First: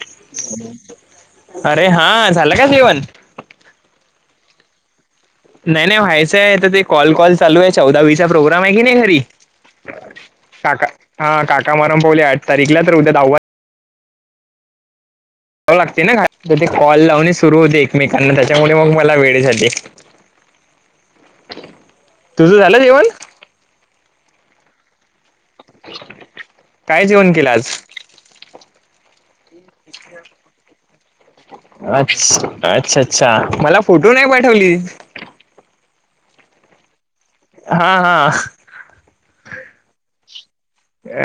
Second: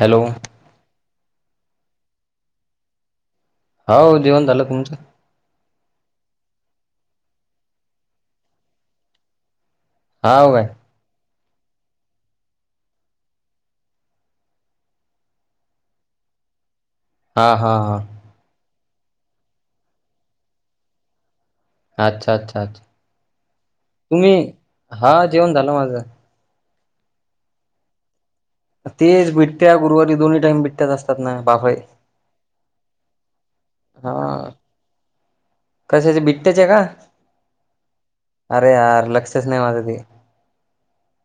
Hello अरे हा झालं का जेवण हो जेवण झालं तुमचं नाही नाही व्हायचंय आता ते कॉल कॉल चालू आहे चौदावी चा प्रोग्राम आहे की नाही घरी हाव काय काका हा काका मारम पावले आठ तारीखला तर उद्या दहावा लागते ना ते कॉल लावून हा सुरू हा होते हा एकमेकांना त्याच्यामुळे मग मला वेळ झाले अच्छा तुझं अच्छा अच्छा झालं जेवण तुम्ही हा जेवण झालं माझं काय जेवण केलं आज. तेज बुठ [inaudible] बाफळे अचं अच्छा, अच्छा, मफ. फोटो नाही. पाठवली. कशाचं बिटट्याचं आहे. का. हा. हा. अरे यार लक्षस नाही. माझी ते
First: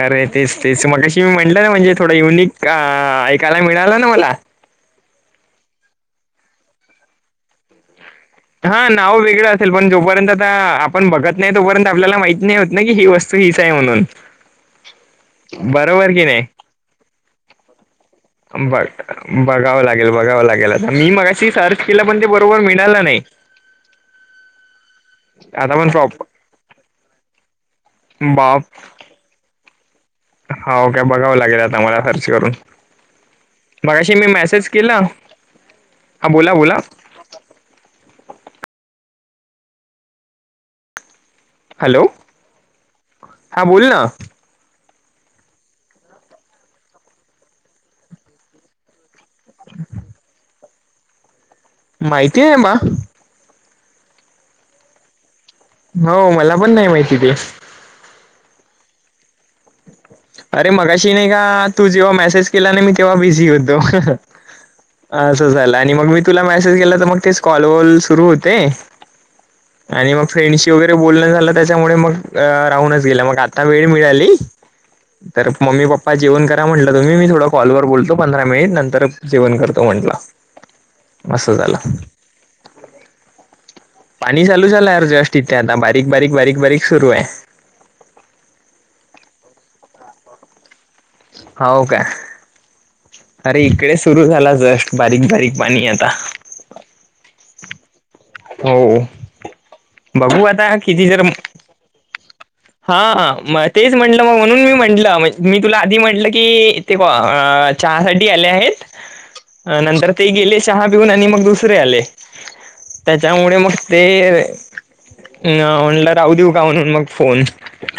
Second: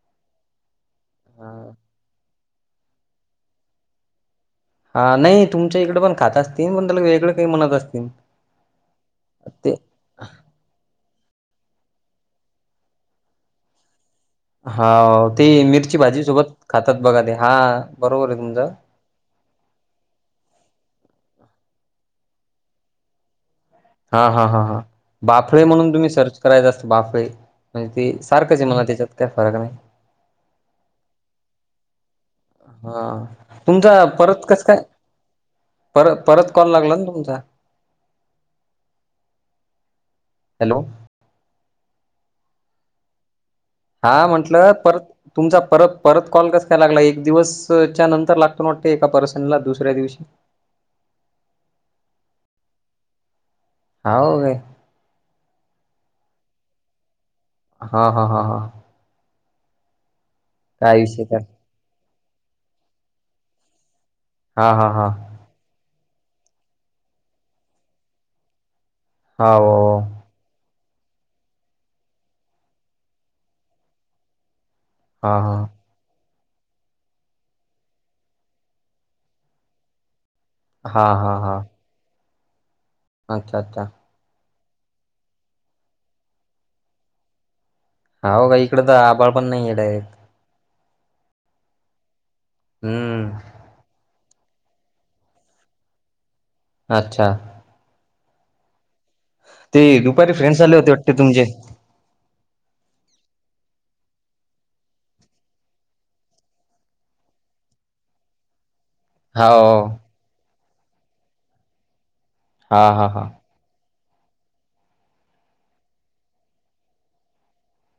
अरे तेचं तेचं मगशी मी म्हंटलं ना म्हणजे थोडं युनिक ऐकायला मिळालं ना मला. हा नाही तुमच्या इकडे पण खातं असतील पण त्याला वेगळं काही म्हणतं असतील हा नाव वेगळं असेलं ते पण जोपर्यंत आता आपण बघत नाही तोपर्यंत आपल्याला माहिती नाही. होत ना की ही वस्तू. फ्री आहे. म्हणून हाव ति मिरची बरोबर भाजी की नाही सोबत खातातं बघा ते हा बरोबर आहे तुमचं बघ बघावं लागेल बघावं लागेल मी मगाशी सर्च केलं पण ते बरोबर मिळालं नाही. हा हां हां बाफळे आता पण म्हणून तुम्ही प्रॉप सर्च करायचा असतं बाफळे म्हणजे ते सारखंच बाप म्हणा त्याच्यातं काय फरक नाही हा. ओके बघावं लागेल. आता मला सर्च करून हा तुमचं मगाशी मी परत कसं मेसेज काय. केला हा परत परत बोला कॉल बोला लागला. ना तुमचा हॅलो! हॅलो! हा बोल ना हा. म्हटलं परत तुमचा परत परत कॉल कसं काय लागला. एक दिवसच्या नंतर लागतो. एका पर्सन ला दुसऱ्या दिवशी माहिती आहे मंग, हाव, हो मला पण नाही. माहिती ते. हा. हा. हा. अरे काय मगाशी विषय नाही. काय का तू जेव्हा मेसेज केला. नाही. मी तेव्हा बिझी होतो. हा. हा. हा. असं झालं आणि मग मी तुला मेसेज केला मग तेचं कॉल वॉल सुरू होते. हाव आणि मग फ्रेंडशी वगैरे बोलणं झालं त्याच्यामुळे मंग राहूनचं गेलं मग आता वेळ मिळाली. हा तर. हा मम्मी पप्पा. जेवण करा म्हटलं तुम्ही मी थोडं कॉल वर बोलतो पंधरा मिनिट नंतर जेवण करतो. हा म्हंटल हा असं हा झाला. अच्छा, अच्छा, पाणी चालू झालं जस्ट इथं आता बारीक बारीक. बारीक. बारीक सुरू आहे. हाव का इकडं तर आभळ पण नाही. डायरेक्ट हाव का. हम्म अरे इकडेचं. सुरू झाला. जस्ट बारीक बारीक पाणी आता. अच्छा, हो ते दुपारी बघू फ्रेंड्स आता आले होते किती वाटते जर. तुमचे हा हा मं तेच म्हटलं मग म्हणून मी म्हंटलं मी तुला आधी म्हंटलं कि. हे ब चहा साठी आले. आहेत. हाव नंतर ते गेले सहा देऊन आणि मग दुसरे आले हा हा हा त्याच्यामुळे मंग. ते म्हलं राहू देऊ का म्हणून मगं फोन.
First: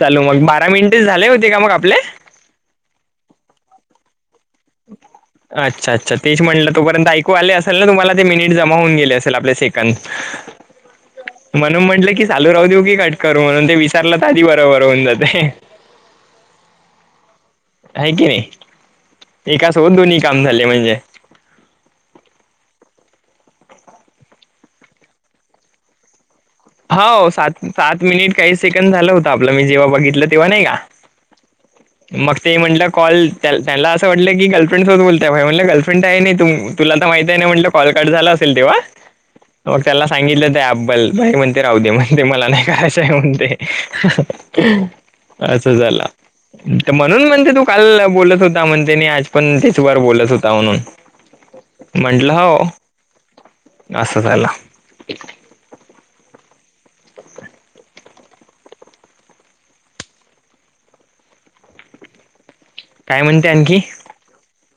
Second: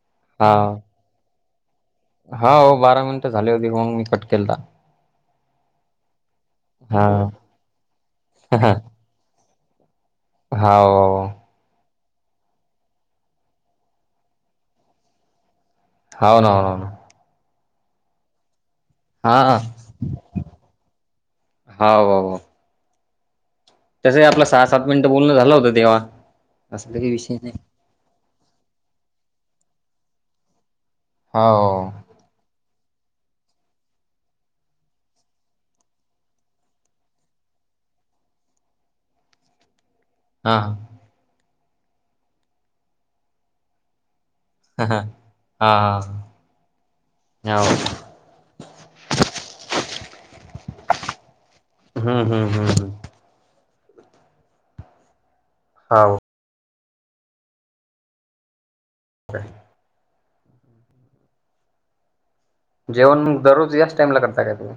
चलो मग बारा मिनिटे झाले होते का मग आपले. हाव हो बारा मिनिटं झाले होते का मगं मी कट केलंत. अच्छा अच्छा तेचं म्हटलं हा तोपर्यंत ऐकू आले असेल ना तुम्हाला ते मिनिट जमा होऊन गेले असेल आपल्या सेट का हाव [inaudible] म्हणून म्हटलं की चालू राहू देऊ की कट करू म्हणून ते विसरले तर आधी बरोबर होऊनं जाते. हाव ना हो ना न आहे की नाही हा हाव एकासोबत दोन्ही काम झाले म्हणजे हो हो तसं आपला सहा सात मिनटं बोलणं झालं होतं तेव्हा असं काही हो विषय नाही सात सात मिनिट काही सेकंड झालं होत आपलं मी जेव्हा बघितलं तेव्हा नाही का? हो मग ते म्हटलं कॉल त्यांना असं वाटलं की गर्लफ्रेंडसोबत बोलताय म्हटलं गर्लफ्रेड आहे नाही तु तुला तर माहिती आहे ना म्हटलं कॉल कट झाला असेल तेव्हा मग त्याला सांगितलं हा त्या हा ॲपबद्दल ते म्हणते राहू दे म्हणते मला नाही करायचं आहे म्हणतंय. हा हा असं हा झाला म्हणून म्हणते तू हाव काल बोलत होत हो म्हण त्यांनी आज पण त्याचबर बोलत होता म्हणून, हम्म म्हंटलं हम्म हो. हम्म हम्म असं झालं. हा [unintelligible] [unintelligible] जेवण काय मग म्हणते दररोज आणखी याच टाइमला करता काय तुम्हीं?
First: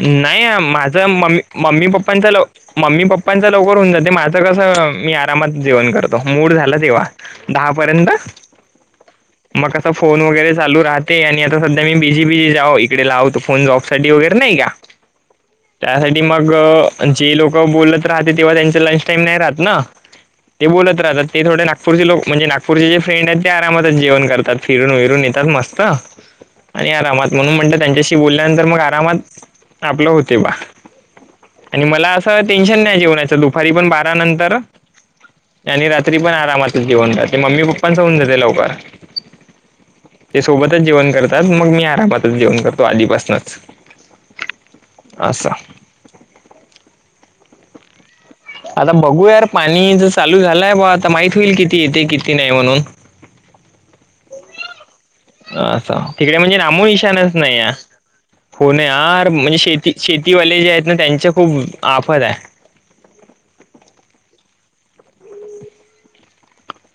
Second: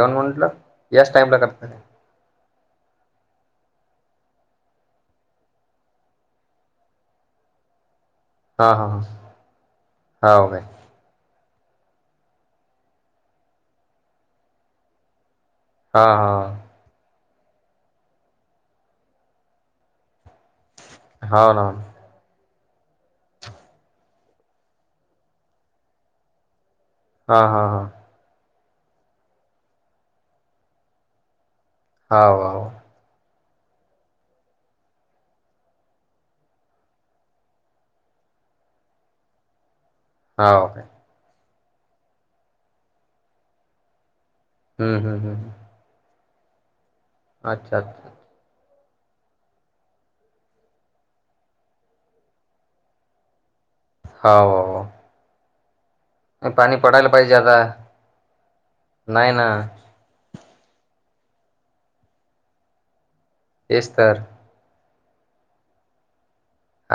नाही माझा टाइमला ममी करता काय मम्मी पप्पांचा लव मम्मी पप्पांचा लवकर होऊन जाते माझं कसं मी आरामात जेवण करतो मूड झालं तेव्हा दहा पर्यंत हा हा हा मग कसा फोन हाव वगैरे काय चालू राहत ते आणि आता सध्या मी बिझी बिझी जा इकडे लाव तो फोन जॉब साठी वगैरे नाही का हा त्यासाठी मग हा जी लोक बोलत राहते तेव्हा त्यांची लाइफ टाईम नाही राहत ना. ते बोलत राहतात ते हाव ना थोडे नागपूरचे लोक म्हणजे पुढचे जे फ्रेंड आहेत ते आरामातच जेवण करतात फिरून विरून येतात मस्त आणि आरामात हा म्हणून हा म्हणत हा त्यांच्याशी बोलल्यानंतर मग आरामात आपलं होते बा [inaudible] आणि मला असं हाव हाव टेन्शन नाही जेवणाचं दुपारी पण बारा नंतर आणि रात्री पण [inaudible] आरामात जेवण जाते मम्मी पप्पाचं होऊन जाते लवकर ते हाव सोबतच काय जेवण करतात मग मी आरामातच जेवण करतो आधीपासनच ह-ह-हं अच्छा- अच्छा आता बघू यार पाणी ज चालू झालंय बुवा आता माहित नाही, किती येतंय किती नाही म्हणून? हाव असं तिकडे नाही, म्हणजे पाणी नामो पडायला पाहिजे निशाणच नाही आता आहे हो न यार नाही ना म्हणजे शेती शेतीवाले जे आहेत ना त्यांच्या खूप आफत आहे. तेच तर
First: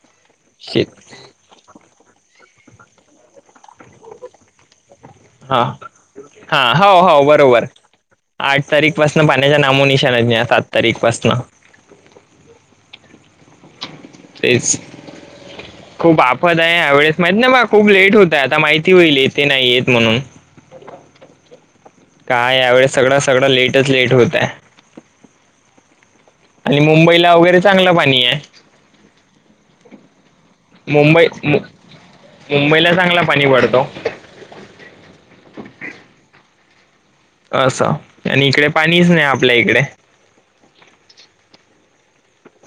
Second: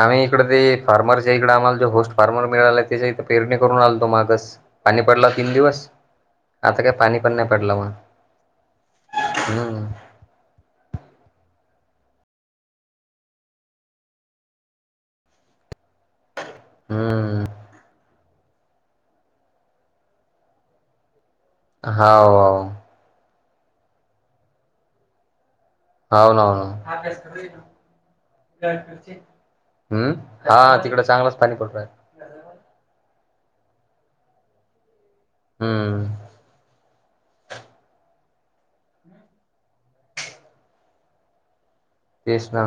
आम्ही इकड ते शेत फार्मर इकडं आम्हाला तो होस्ट फार्मर मिळाला त्याच्या प्रेरणी करून आलतो, मागस पाणी पडला तीन हा दिवस हा आता काय हो पाणी हो पण नाही बरोबर पडलं मग आठ तारीख पासंन पाण्याच्या नामो हम्म निशाणाच नाही आठ तारीख पासन तेच खूप [inaudible] आफत आहे यावेेळेस माहित हम्म नाही बा खूप लेट होत आता माहिती होईल येतंय, नाही येत म्हणून. हाव काय हाव यावेळेस सगळं -सगळं लेटच लेट होतय [inaudible] हाव ना, हाव ना. [inaudible] [unintelligible] क पाणी आहे हम्म [unintelligible] हा तिकड मुंबई चांगलंच पाणी मु- पडून राहिलं. मुंबईला चांगला पाणी पडतो. [inaudible] हम्म असं आणि इकडे पाणीच नाही आपल्या इकडे तेच ना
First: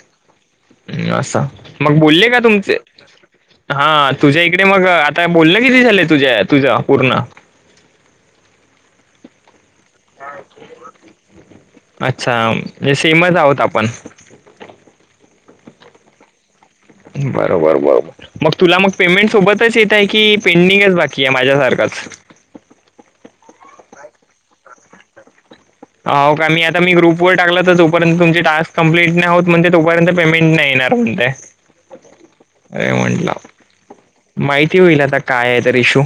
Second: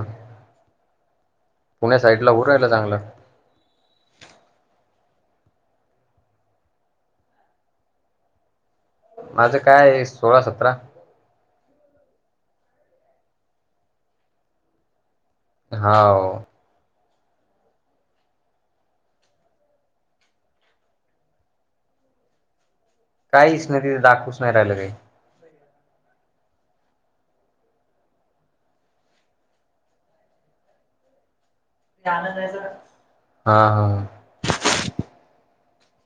असं मग पुण्या बोलले साईडला का होऊ राहिलं तुमचे चांगलं [unintelligible] हा तुझ्या इकडे मग आता बोललं किती झालंय तुझ्या -तुझं पूर्ण माझं काय सोळा सतरा [unintelligible] अच्छा म्हणे सेमच आहोत आपण [inaudible] हाव बरोबर- बरोबर मग तुला मग पेमेंट सोबतच येतय की पेंडिंगच बाकी आहे माझ्यासारखंच? काहीच नाही तिथे दाखवूच नाही राहिलेले हाव का मी आता मी ग्रुपवर टाकला तर तोपर्यंत तुमचे टस्क कम्प्लीट नाही होत म्हणते तोपर्यंत पेमेंट नाही येणार णय [unintelligible] नंद [unintelligible] हा हा माहिती होईल आता काय आहे तर इशू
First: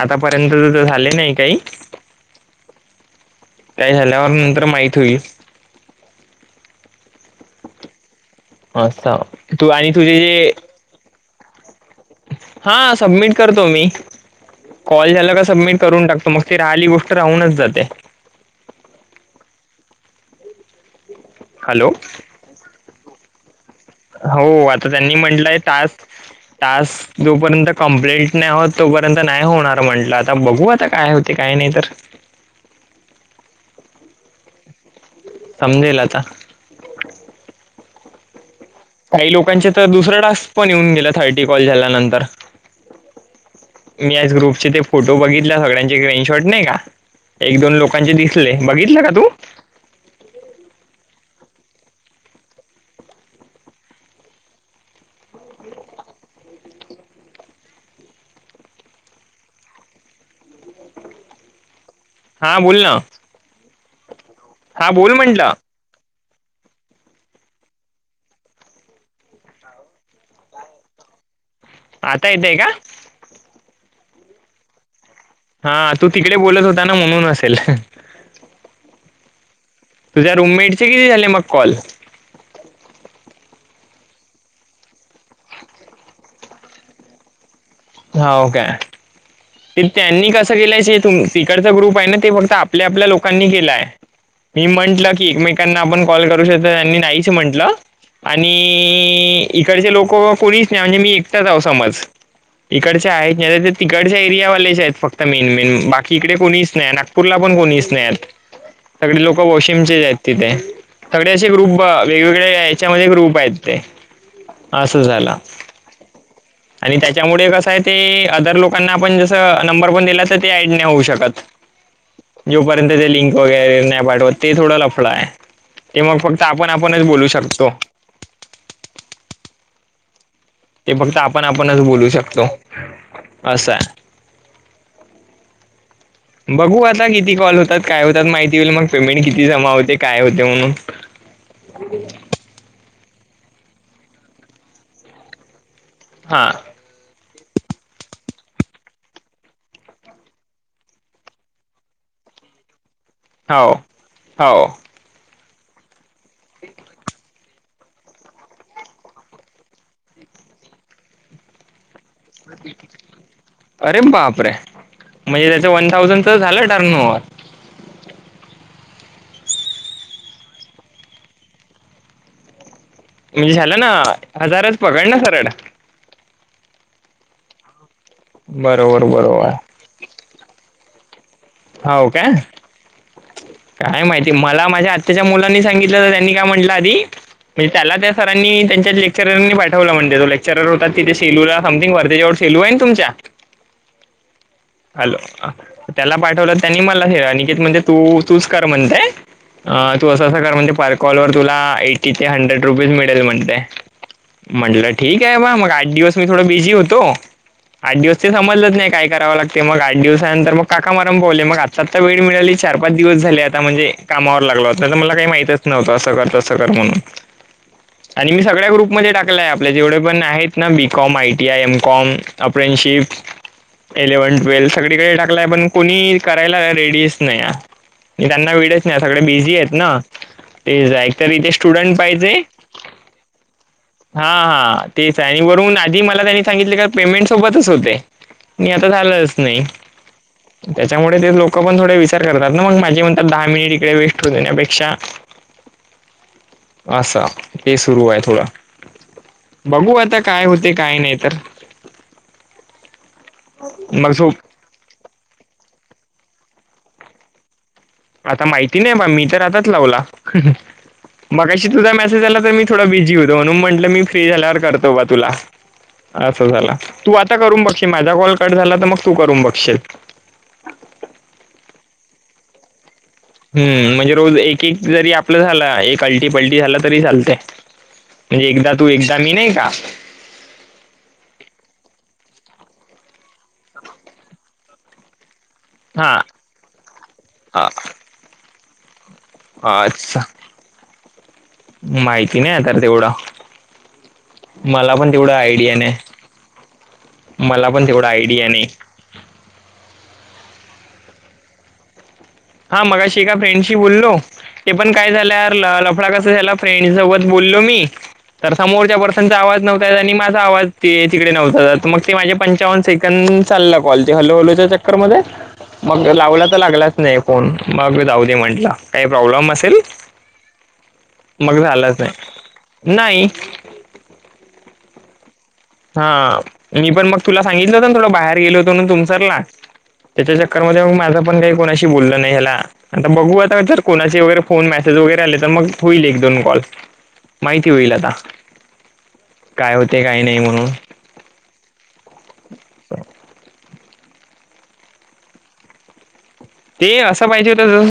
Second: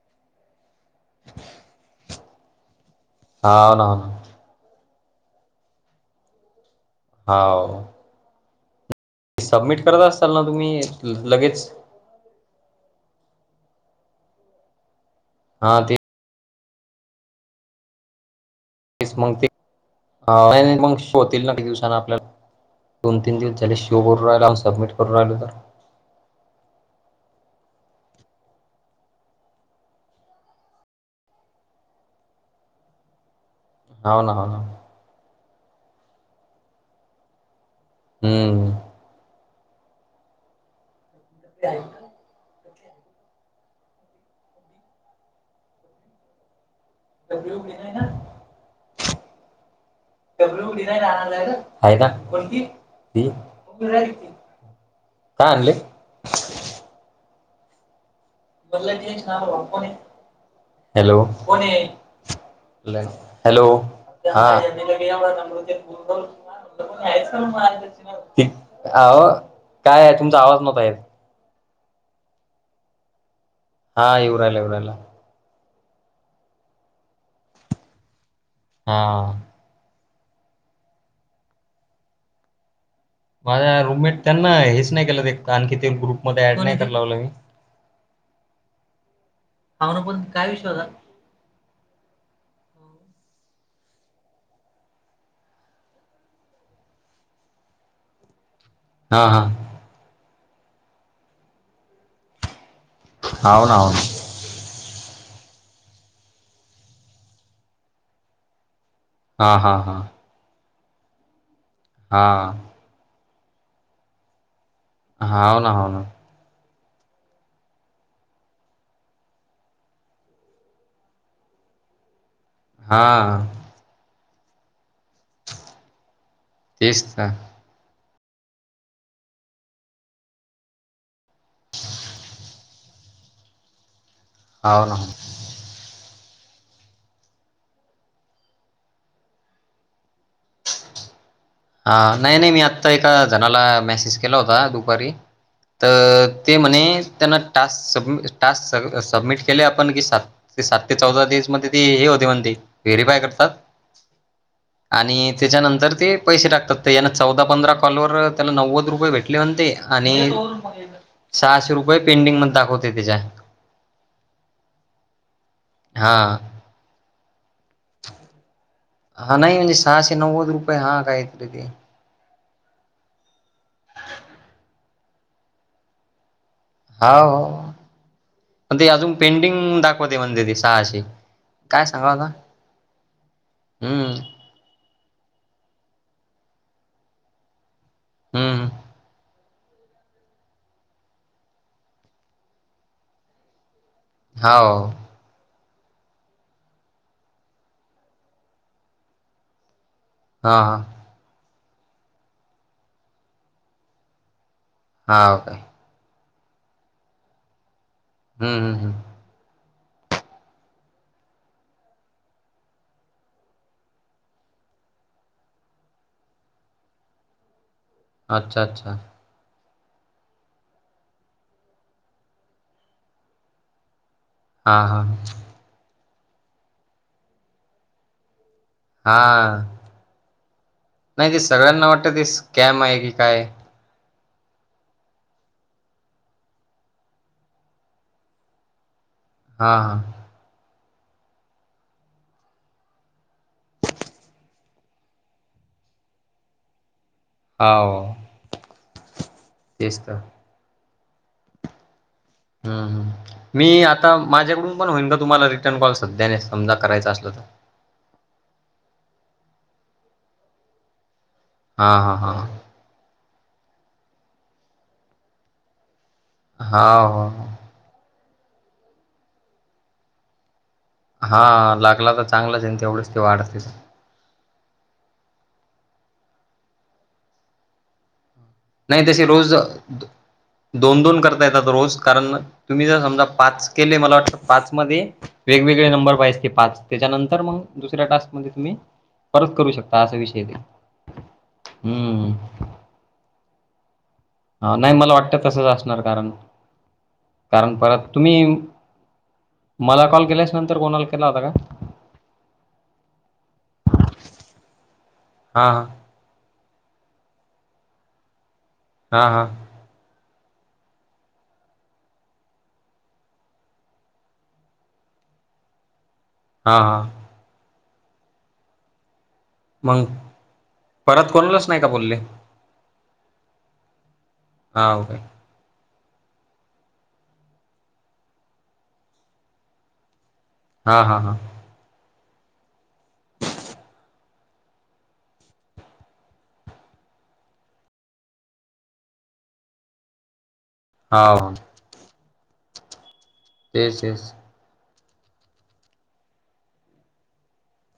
आतापर्यंत तर -तर झाले नाही काही [inaudible] हाव ना काय हो झाल्यावर ना नंतर माहित होईल हाव अससाम [unintelligible] सबमिट करत असताल ना तुम्ही लगेच? हा सबमिट करतो मी कॉल झाला का सबमिट हा करून टाकतो मग ते राहिली गोष्ट राहूनच जाते [unintelligible] शो ना दिवसा हॅलो आपल्याला दोन तीन दिवस झाले करून राहिला हो आता सबमिट करून त्यांनी राहिलो तर म्हटलंय टास्क- टास्क जोपर्यंत कंप्लेंट नाही आहत तोपर्यंत नाही होणार म्हंटलं आता बघू आता काय होते काय नाही तर हाव ना -हाव ना समजेल आता हम्म. काही लोकांचे तर दुसरं टास्क पण येऊन गेलं थर्टी कॉल झाल्यानंतर. मी आज ग्रुपचे ते फोटो बघितल्या सगळ्यांचे स्क्रीनशॉट नाही कां. एक दोन लोकांचे दिसले बघितलं का तू? आहे ना कोणती ती. काय आणलय? हॅलो. हा बोल ना हॅलो हा. बोल म्हंटलं अ काय आहे तुमचा आवाज नव्हता येत. आता येतंय का? हा इवरायला इवराला. हा तू तिकडे बोलत होता ना म्हणून असेल. हा. तुझ्या रूममेट चे किती झाले मग कॉल? माझ्या रूममेट त्यांना हेच नाही केलं ते आणखी ते ग्रुपमध्येध्ये ऍड नाही कर लावलं मी. हाव काय ते त्यांनी कसं केलायच तुम तिकडचा ग्रुप आहे ना ते फक्त आपल्या आपल्या लोकांनी केलाय. मी म्हटलं की एकमेकांना आपण कॉल करू शकतो त्यांनी नाहीच म्हंटलं. हा आणि हा इकडचे लोक कोणीच नाही म्हणजे मी एकटाच हाव समज. तिकडचे आहेत नाही हो ते ना हो ना तिकडच्या एरियावालेचे आहेत फ त मेन मेन बाकी इकडे कोणीच नाही नागपूरला पण कोणीच नाहीत. सगळे लोक हा हा वॉशिमचेच आहेत तिथे सगळे असे ग्रुप वेगवेगळे हा आहेत. च्या मध्ये ग्रुप आहेत असं झालं हा हो ना हो ना आणि त्यांच्या त त्या मुळे कसं आहे ते अदर लोकांना आपण जसं नंबर पण दिला तर ते ॲड नाही होऊ शकतं. जोपर्यंत ते लिंक हा वगैरे नाही पाठवत ते थोडं लफड आहे. ते मग फक्त आपण तेच आपणच बोलू तर शकतो. ते फक्त आपण आपणच बोलू शकतो असं आहे. आ. [inaudible] बघू आता किती कॉल होतात काय होतात माहिती होईल मग पेमेंट किती जमा होते काय होते म्हणून. आ नाही नाही मी आत्ता एका जणाला मेसेज केला होता दुपारी त हा ते म्हणे त्यांना टास्क स टास्क सबमिट केले आपण की सात ते सात ते चौदा दिवस मध्ये ती हे होते म्हणते ते व्हेरीफाय कर हो हो. आणि त्याच्यानंतर ते पैसे टाकतात यान चौदा पंधरा कॉलवर त्याला नव्वद रुपये भेटले म्हणते आणि सहाशे रुपय अरे बापरे! म्हणजे त्याच वन हा थाउजंड तर झालं. Turn over. हा नाही सहाशे नव्वद रुपये हा काय त ते. म्हणजे झाला ना हजारच पकड ना सरळ. हाव ते बरोबर अजून बरोबर पेंडींग दाखवते म्हणते ते सहाशे. हाव सांगाव आता काय? काय हम्म माहिती मला माझ्या आत्याच्या मुलानी सांगितलं त्यांनी काय म्हटलं आधी म्हणजे त्याला त्या सरांनी हम्म त्यांच्या लेक्चरांनी पाठ वला म्हणते तो लेक्चरर होता तिथं शेलूला समथिंग वर्धाच्या वर शेलू आहे ना तुमच्या. हाव. हॅलो त्याला पाठवलं त्यांनी मला हे अनिकेत म्हणते तू तूच कर म्हणतेय. अ तू असं अस कर हा म्हणजे हा पर कॉल वर तुला एटी ते हंड्रेड रुपीज मिळेल म्हणते म्हंटलं ठीक हाव आहे बा काय मग आठ दिवस मी थोडं बिझी होतो आठ दिवस ते हम्म समजलत हम्म नाही काय हम्म करावं लागत ते मग आठ दिवसानंतर मग काका मारम पावले मग आत्ता आता वेळ मिळाली चार पाच दिवस झाले आता म्हणजे कामावर लागला होत नाही तर मला काही माहितच नव्हतं असं कर तसं कर म्हणून. आणि मी अच्छा सगळ्या अच्छा ग्रुपमध्येध्ये टाक आपल्या जेवढे पण आहेत ना BCom ITI MCom apprenticeship eleven twelve हा हा सगळीकडे टाकलाय पण कोणी करायला रेडीच नाही त्यांना वड नाही सगळे हा बिझी आहेत ना. तेच आहे तर नाही ते इथे सगळ्यांना स्टुडंट वाटतं ते पाहिजे. स्कॅम आहे की काय हा हा तेच आहे आणि वरून आधी मला त्यांनी सांगितले का पेमेंट सोबतच होते. मी आता झालंच नाही हा हा त्याच्यामुळे ते लोक पण थोडे विचार करतात ना मग माझे म्हण. दहा मिनिट इकडे वेस्ट होऊ देण्यापेक्षा असं. ते सुरू हाव आहे थोडा बघू तेच तर आता काय होते काय नाही तर. हम्म ह् मी मग आता झोप माझ्याकडून पण होईन का तुम्हाला रिटर्न कॉल सध्याने समजा करायचा असल तर आता माहिती नाही बा मी तर आताच लावला मगाशी हा तुझा हा मेसेज हा आला तर मी थोडा बिझी होतो म्हणून म्हंटलं मी फ्री झाल्यावर करतो बा तुला असं झाला तू हाव आता हाव करून बघशील माझा कॉल कट झाला तर मग तू करून बघशील. हा लागला तर चांगलाच आहे तेवढंच. ते वाढते हम् म्हणजे रोज एक जरी आपलं झाला एक अलटी पलटी झाला तरी चालत म्हणजे एकदा तू एकदा तशी मी नाही रोज का. दोन दोन करता येतात रोज कारण तुम्ही जर समजा पाच केले मला वाटतं पाच मध्ये वेगवेगळे नंबर हा पाहिजचते पाच त्याच्यानंतर मग अ- दुसऱ्या टास्कमध्ये तुम्ही परत करू शकता असा अच्छा. विषय ते माहिती नाही आ तर तेवढं हा नाही पण मला तेवढं वाटत तसच आयडिया नाही. असणार कारण मला कारण पण परत तेवढा आयडिया तुम्ही नाही. मला कॉल केल्यास नंतर कोणाल केला होता का. हा मगाशी एका फ्रेंडशी बोललो ते पण काय झाल्या हा लफडा कसा झाला. फ्रेंड सोबत बोललो मी तर समोरच्या हा हा पर्सनचा हा आवाज नव्हत. आणि माझा आवाज ते तिकडे नव्हता जात मग ते माझे पंचावन्न सेकंड चालला कॉल ते हलो हलो त्या म मग लावला तर हा लागलाच हा नाही फोन मग जाऊ दे म्हंटलं काही प्रॉब्लेम अस मग परत मग कोणालाच का झालाच नाही बोलले नाही. हा काे. हा मी पण मग तुला सांगितलं होत ना थोडं बाहेर गेलो होतो म्हणून तुमसरला. त्याच्या चक्करमध्ये मग हा हा माझं हा पण काही कोणाशी बोललं नाही ह्याला. आता बघू आता जर कोणाचे वगैरे फोन मेसेज वगैरे आले तर मग होईल एक दोन कॉल. माहिती होईल आता काय होते काय नाही म्हणून. हो. [inaudible] ते [unintelligible] ते असं पाहिजे होतं जस